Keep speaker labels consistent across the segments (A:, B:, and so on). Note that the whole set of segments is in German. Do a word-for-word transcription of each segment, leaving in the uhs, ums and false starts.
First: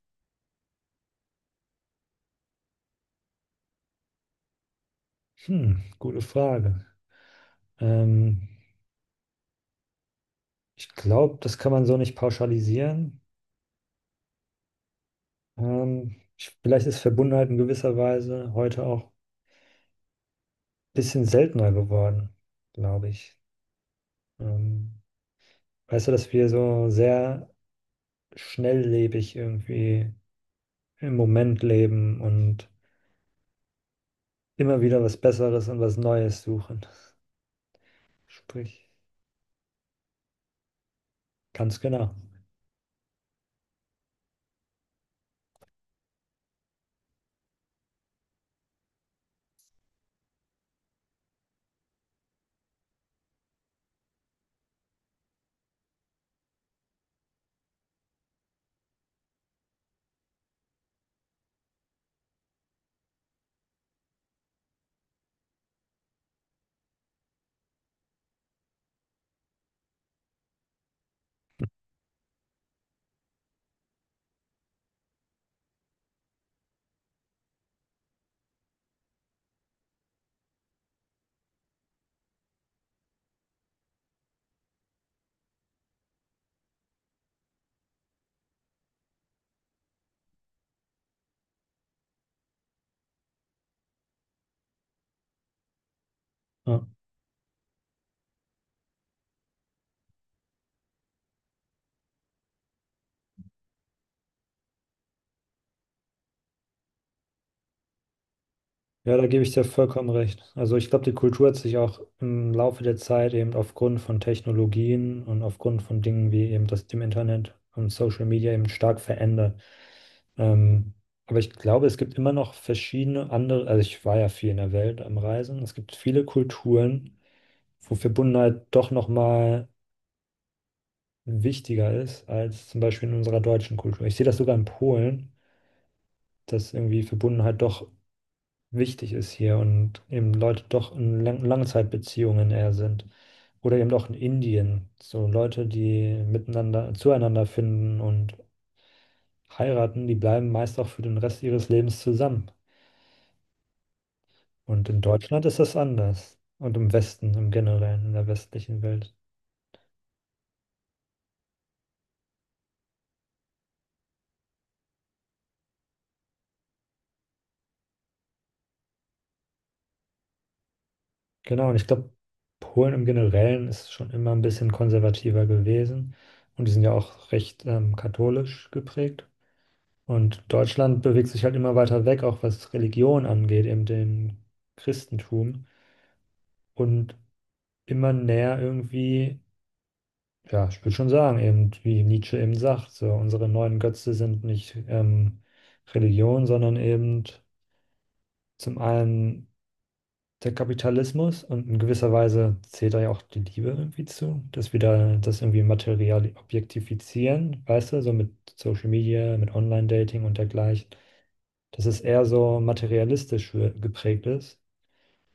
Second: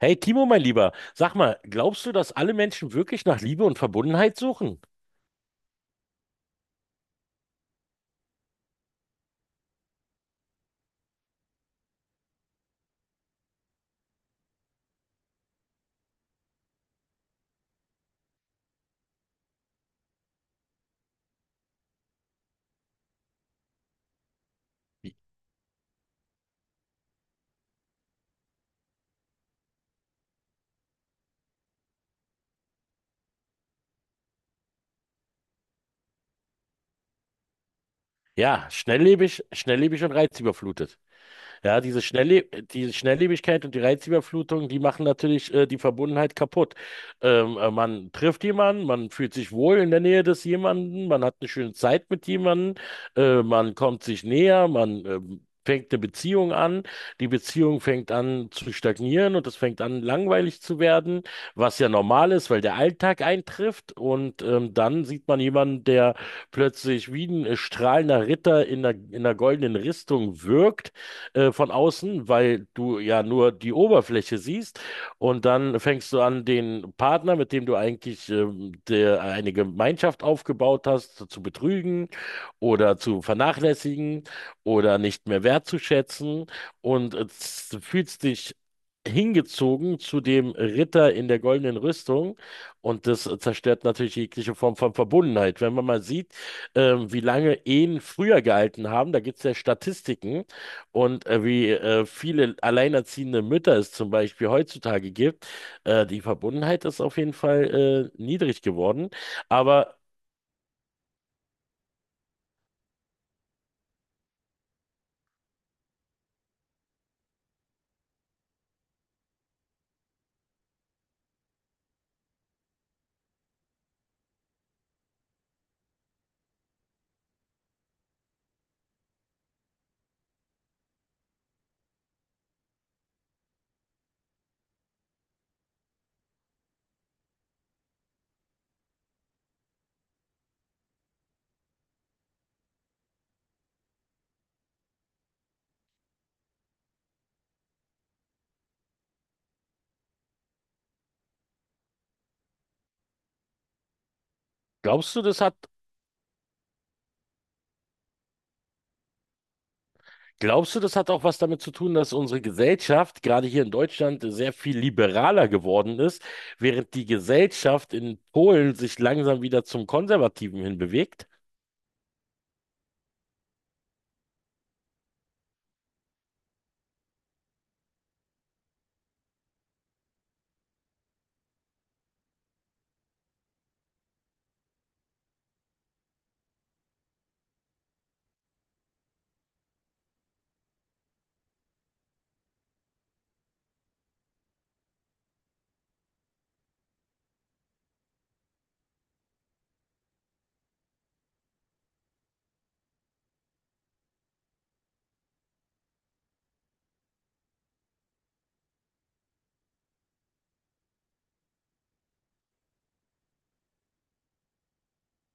A: Hey Timo, mein Lieber, sag mal, glaubst du, dass alle Menschen wirklich nach Liebe und Verbundenheit suchen?
B: Hm, gute Frage. Ähm, ich glaube, das kann man so nicht pauschalisieren. Ähm, ich, vielleicht ist Verbundenheit in gewisser Weise heute auch ein bisschen seltener geworden, glaube ich. Ähm, Weißt du, dass wir so sehr schnelllebig irgendwie im Moment leben und immer wieder was Besseres und was Neues suchen.
A: Ja,
B: Sprich,
A: schnelllebig, schnelllebig und reizüberflutet.
B: ganz
A: Ja, diese
B: genau.
A: Schnellle diese Schnelllebigkeit und die Reizüberflutung, die machen natürlich äh, die Verbundenheit kaputt. Ähm, äh, man trifft jemanden, man fühlt sich wohl in der Nähe des jemanden, man hat eine schöne Zeit mit jemanden, äh, man kommt sich näher, man ähm, fängt eine Beziehung an, die Beziehung fängt an zu stagnieren und es fängt an langweilig zu werden, was ja normal ist, weil der Alltag eintrifft und ähm, dann sieht man jemanden, der plötzlich wie ein äh, strahlender Ritter in einer, in einer goldenen Rüstung wirkt äh, von außen, weil du ja nur die Oberfläche siehst. Und dann fängst du an, den Partner, mit dem du eigentlich ähm, der, eine Gemeinschaft aufgebaut hast, zu betrügen oder zu vernachlässigen oder nicht mehr wertzuschätzen. Und äh, z- fühlst dich hingezogen zu dem Ritter in der goldenen Rüstung. Und das äh, zerstört natürlich jegliche Form von Verbundenheit. Wenn man mal sieht,
B: Ja.
A: ähm, wie lange Ehen früher gehalten haben, da gibt es ja Statistiken, und äh, wie äh, viele alleinerziehende Mütter es zum Beispiel heutzutage gibt, äh, die Verbundenheit ist auf jeden Fall äh, niedrig geworden.
B: Ja, da gebe ich dir
A: Aber
B: vollkommen recht. Also ich glaube, die Kultur hat sich auch im Laufe der Zeit eben aufgrund von Technologien und aufgrund von Dingen wie eben das dem Internet und Social Media eben stark verändert. Ähm, aber ich glaube, es gibt immer noch verschiedene andere, also ich war ja viel in der Welt am Reisen. Es gibt viele Kulturen, wo Verbundenheit doch nochmal wichtiger ist als zum Beispiel in unserer deutschen Kultur. Ich sehe das sogar in Polen, dass irgendwie Verbundenheit doch wichtig ist hier und eben Leute doch in Lang Langzeitbeziehungen eher sind. Oder eben auch in Indien. So Leute, die miteinander, zueinander finden und heiraten, die bleiben meist auch für den Rest ihres Lebens zusammen. Und in
A: glaubst du, das
B: Deutschland
A: hat,
B: ist das anders. Und im Westen, im Generellen, in der westlichen Welt.
A: glaubst du, das hat auch was damit zu tun, dass unsere Gesellschaft gerade hier in Deutschland sehr viel liberaler geworden ist, während die Gesellschaft in Polen sich langsam wieder zum Konservativen hinbewegt?
B: Genau, und ich glaube, Polen im Generellen ist schon immer ein bisschen konservativer gewesen. Und die sind ja auch recht ähm, katholisch geprägt. Und Deutschland bewegt sich halt immer weiter weg, auch was Religion angeht, eben dem Christentum und immer näher irgendwie, ja, ich würde schon sagen, eben wie Nietzsche eben sagt, so unsere neuen Götze sind nicht ähm, Religion, sondern eben zum einen der Kapitalismus und in gewisser Weise zählt da ja auch die Liebe irgendwie zu, dass wir da das irgendwie material objektifizieren, weißt du, so mit Social Media, mit Online-Dating und dergleichen, dass es eher so materialistisch wir- geprägt ist.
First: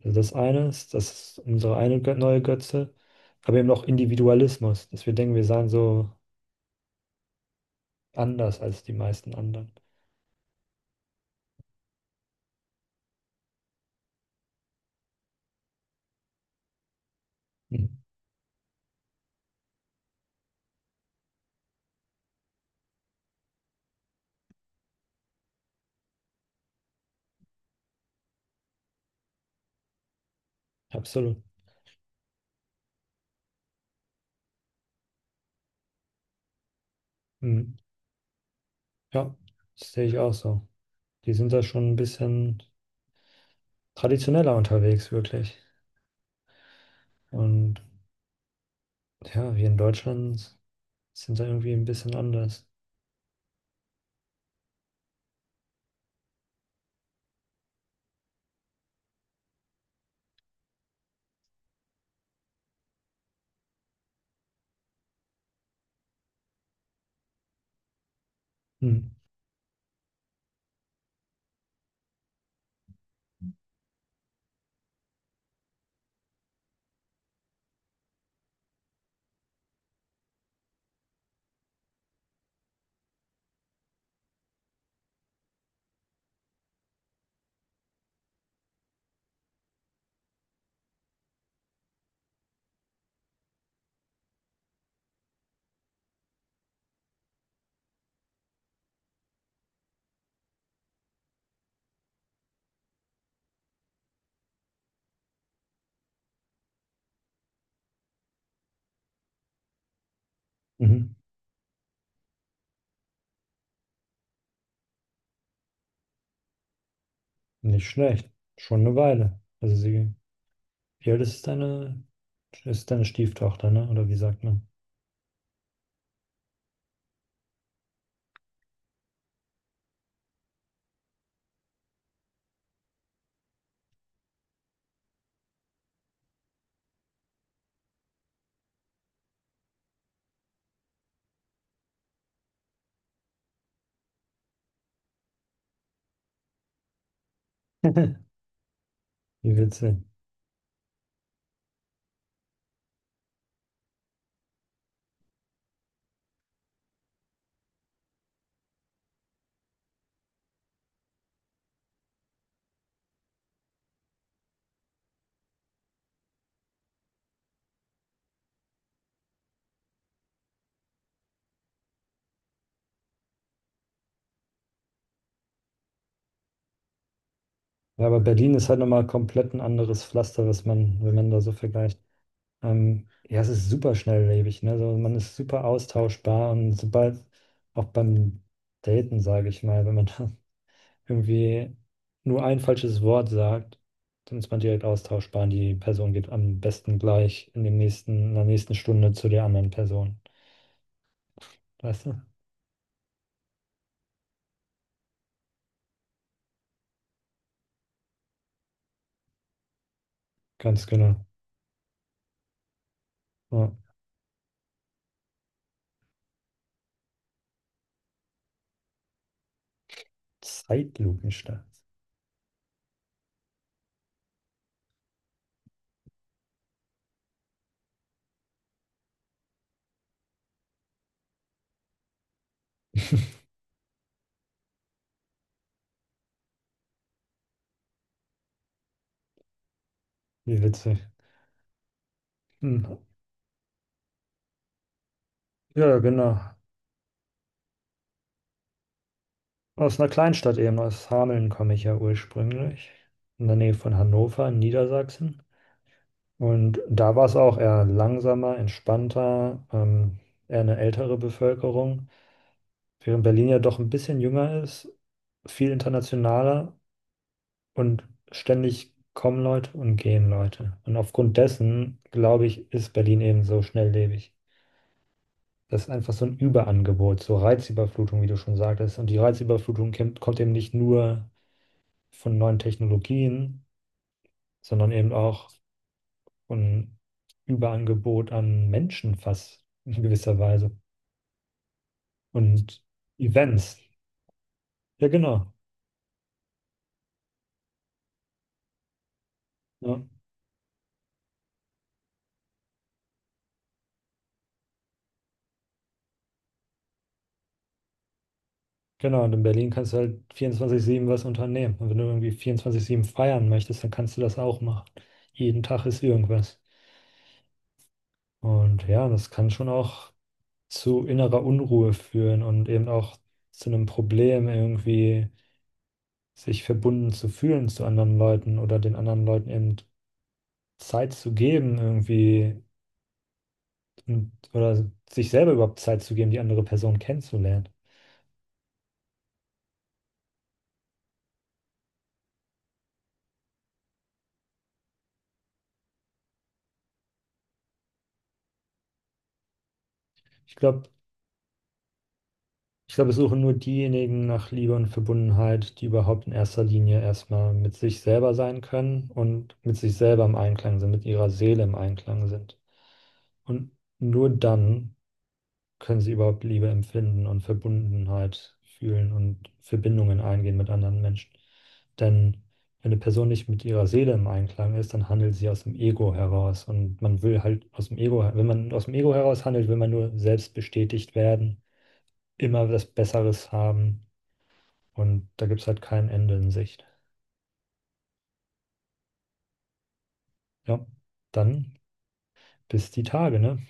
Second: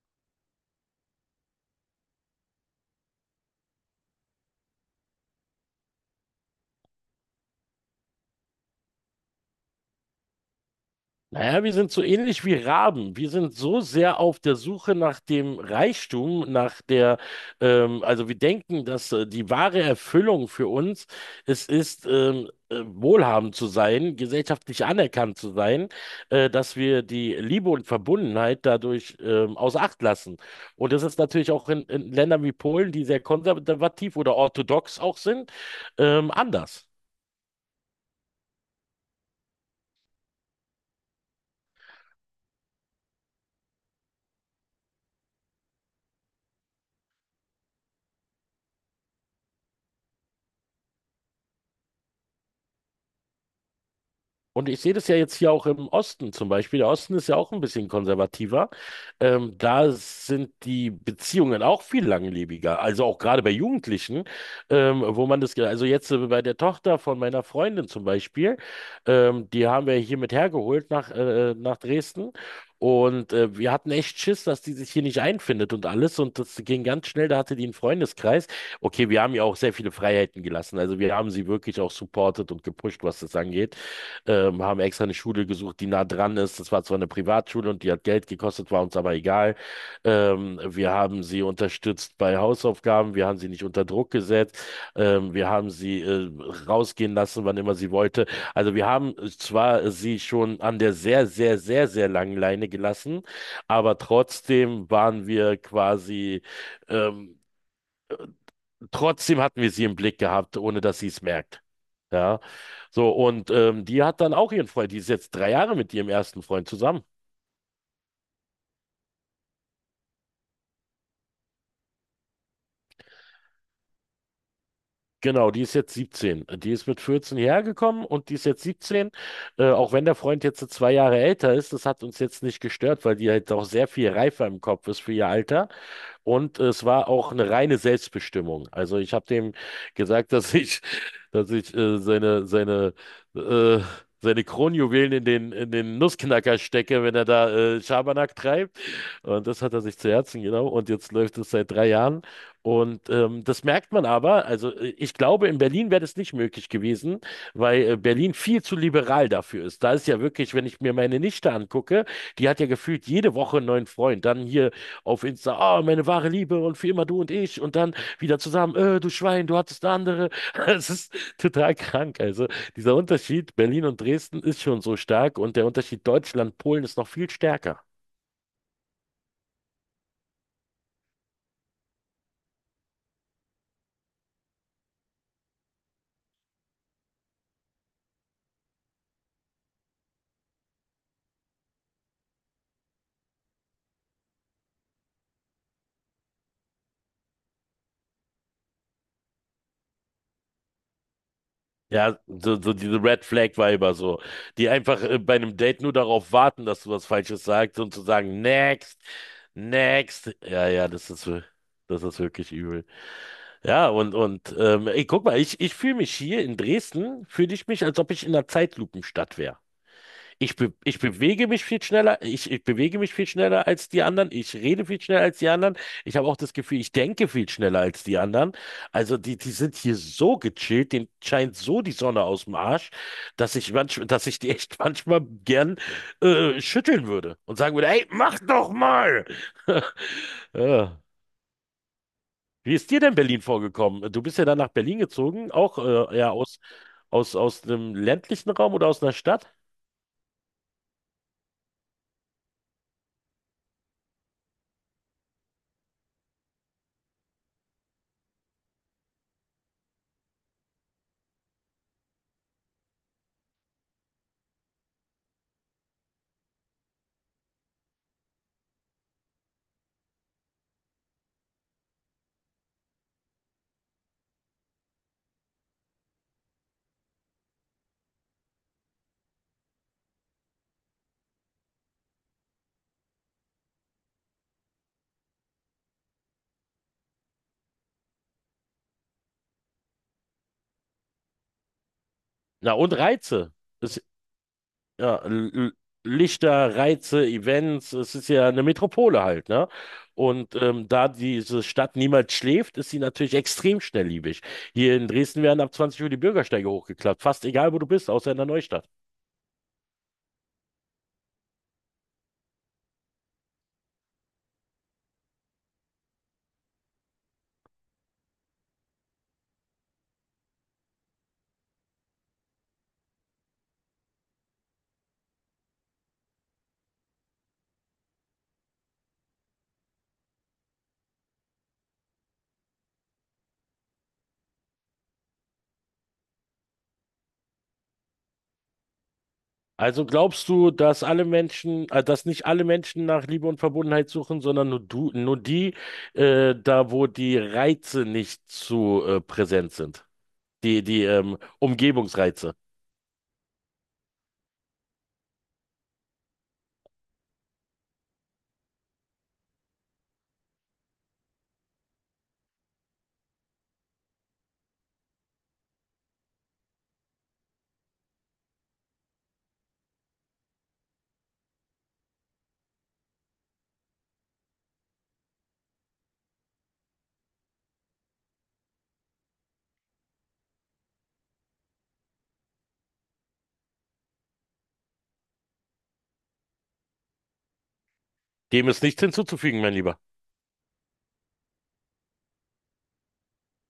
B: Also das eine ist, das ist unsere eine Gö- neue Götze, aber eben auch Individualismus, dass wir denken, wir seien so anders als die meisten anderen.
A: Naja, wir sind so ähnlich wie Raben. Wir sind so sehr auf der Suche nach dem Reichtum, nach der,
B: Mhm.
A: ähm, also wir denken, dass äh, die wahre Erfüllung für uns es ist, ähm, äh, wohlhabend zu sein, gesellschaftlich anerkannt zu sein, äh, dass wir die Liebe und Verbundenheit dadurch ähm, außer Acht lassen. Und das ist
B: Absolut.
A: natürlich auch in, in Ländern wie Polen, die sehr konservativ oder orthodox auch sind, ähm, anders.
B: Mhm. Ja, das sehe ich auch so. Die sind da schon ein bisschen traditioneller unterwegs, wirklich. Und ja, wir in Deutschland sind da irgendwie ein bisschen anders.
A: Und ich sehe das ja jetzt hier auch im Osten zum Beispiel. Der Osten ist ja auch ein bisschen konservativer. Ähm, da sind die Beziehungen auch viel langlebiger. Also auch gerade bei Jugendlichen, ähm, wo man das, ge- also jetzt äh, bei der Tochter von meiner Freundin zum Beispiel,
B: Hm.
A: ähm, die haben wir hier mit hergeholt nach, äh, nach Dresden. Und äh, wir hatten echt Schiss, dass die sich hier nicht einfindet und alles. Und das ging ganz schnell. Da hatte die einen Freundeskreis. Okay, wir haben ihr auch sehr viele Freiheiten gelassen. Also wir haben sie wirklich auch supportet und gepusht, was das angeht ähm, haben extra eine Schule gesucht, die nah dran ist. Das war zwar eine Privatschule und die hat Geld gekostet, war uns aber egal. Ähm, wir haben sie unterstützt bei Hausaufgaben, wir haben sie nicht unter Druck gesetzt, ähm, wir haben sie äh, rausgehen lassen, wann immer sie wollte. Also wir haben zwar sie schon an der sehr, sehr, sehr, sehr langen Leine gelassen, aber trotzdem waren wir quasi ähm, Trotzdem hatten wir sie im Blick gehabt, ohne dass sie
B: Mhm.
A: es merkt. Ja, so und ähm, die hat dann auch ihren Freund. Die ist jetzt drei Jahre mit ihrem ersten Freund zusammen.
B: Nicht schlecht. Schon eine Weile. Also sie, wie alt ist deine, ist deine Stieftochter, ne? Oder wie sagt man?
A: Genau, die ist jetzt siebzehn. Die ist mit vierzehn hierher gekommen und die ist jetzt siebzehn. Äh, auch wenn der Freund jetzt so zwei Jahre älter ist, das hat uns jetzt nicht gestört, weil die halt auch sehr viel reifer im Kopf ist für ihr Alter. Und es war auch eine reine Selbstbestimmung. Also ich habe dem gesagt, dass ich, dass ich äh, seine, seine, äh, seine Kronjuwelen in den, in den Nussknacker stecke, wenn er da äh, Schabernack treibt. Und
B: Wie
A: das hat er
B: witzig.
A: sich zu Herzen genommen. Und jetzt läuft es seit drei Jahren. Und ähm, das merkt man aber. Also äh, ich glaube, in Berlin wäre das nicht möglich gewesen, weil äh, Berlin viel zu liberal dafür ist. Da ist ja wirklich, wenn ich mir meine Nichte angucke, die hat ja gefühlt jede Woche einen neuen Freund. Dann hier auf Insta, ah, meine wahre Liebe und für immer du und ich und dann wieder zusammen, äh, du Schwein, du hattest eine andere. Es ist total krank. Also dieser Unterschied Berlin und Dresden ist schon so stark und der Unterschied Deutschland, Polen ist noch viel stärker.
B: Ja, aber Berlin ist halt nochmal komplett ein anderes Pflaster, was man, wenn man da so vergleicht. Ähm, ja, es ist super schnelllebig, ne? Also man ist super austauschbar und sobald auch beim Daten, sage ich mal, wenn man da irgendwie nur ein falsches Wort sagt, dann ist man direkt austauschbar. Die Person geht am besten gleich in dem nächsten, in der nächsten Stunde zu der anderen Person. Weißt
A: Ja,
B: du?
A: so, so diese Red Flag Weiber so, die einfach äh, bei einem Date nur darauf warten, dass du was Falsches sagst und zu sagen, next, next. Ja,
B: Ganz
A: ja, das
B: genau.
A: ist, wir- das ist wirklich übel.
B: Ja.
A: Ja, und, und ähm, ey, guck mal, ich, ich fühle mich hier in Dresden, fühle ich mich, als ob ich in einer Zeitlupenstadt wäre. Ich, be ich bewege
B: Zeitlupenstadt.
A: mich viel schneller, ich, ich bewege mich viel schneller als die anderen, ich rede viel schneller als die anderen. Ich habe auch das Gefühl, ich denke viel schneller als die anderen. Also die, die sind hier so gechillt, denen scheint so die Sonne aus dem Arsch, dass ich manch, dass ich die echt manchmal gern äh, schütteln würde und sagen würde, ey, mach doch mal!
B: Wie witzig.
A: Ja. Wie ist
B: Hm.
A: dir denn Berlin vorgekommen? Du bist ja dann nach Berlin gezogen, auch
B: Ja,
A: äh, ja
B: genau.
A: aus, aus, aus einem ländlichen Raum oder aus einer Stadt?
B: Aus einer Kleinstadt eben, aus Hameln komme ich ja ursprünglich. In der Nähe von Hannover, in Niedersachsen. Und da war es auch eher langsamer, entspannter, ähm, eher eine ältere Bevölkerung. Während Berlin ja doch ein bisschen jünger ist, viel internationaler und ständig kommen Leute und gehen Leute. Und aufgrund dessen, glaube ich, ist Berlin eben so schnelllebig. Das ist einfach so ein Überangebot, so Reizüberflutung, wie du schon sagtest. Und die Reizüberflutung kommt, kommt eben nicht nur von neuen Technologien, sondern eben auch von Überangebot an Menschen fast in gewisser Weise
A: Na,
B: und
A: und Reize.
B: Events.
A: Es,
B: Ja,
A: ja,
B: genau.
A: L- L- Lichter, Reize, Events, es ist ja eine Metropole halt, ne?
B: Ja.
A: Und ähm, da diese Stadt niemals schläft, ist sie natürlich extrem schnelllebig. Hier in Dresden werden ab zwanzig Uhr die Bürgersteige hochgeklappt, fast egal, wo du bist, außer in der Neustadt.
B: Genau, und in Berlin kannst du halt vierundzwanzig sieben was unternehmen. Und wenn du irgendwie vierundzwanzig sieben feiern möchtest, dann kannst du das auch machen. Jeden Tag ist irgendwas. Und ja, das kann schon auch zu innerer Unruhe führen und eben auch zu einem Problem, irgendwie sich verbunden zu fühlen zu anderen Leuten oder den anderen Leuten eben Zeit zu geben, irgendwie und, oder sich selber überhaupt Zeit zu geben, die andere Person kennenzulernen.
A: Also glaubst du, dass alle Menschen, äh, dass nicht alle Menschen nach Liebe und Verbundenheit suchen, sondern nur du, nur die, äh, da wo die Reize nicht zu äh, präsent sind,
B: Ich
A: die
B: glaube,
A: die ähm, Umgebungsreize.
B: Ich glaube, es suchen nur diejenigen nach Liebe und Verbundenheit, die überhaupt in erster Linie erstmal mit sich selber sein können und mit sich selber im Einklang sind, mit ihrer Seele im Einklang sind. Und nur dann können sie überhaupt Liebe empfinden und Verbundenheit fühlen und Verbindungen eingehen mit anderen Menschen. Denn wenn eine Person nicht mit ihrer Seele im Einklang ist, dann handelt sie aus dem Ego heraus. Und man will halt aus dem Ego, wenn man aus dem Ego heraus handelt, will man nur selbst bestätigt werden, immer was Besseres haben und da gibt es halt kein Ende in Sicht.
A: Dem ist nichts hinzuzufügen, mein Lieber.
B: Ja, dann bis die Tage, ne?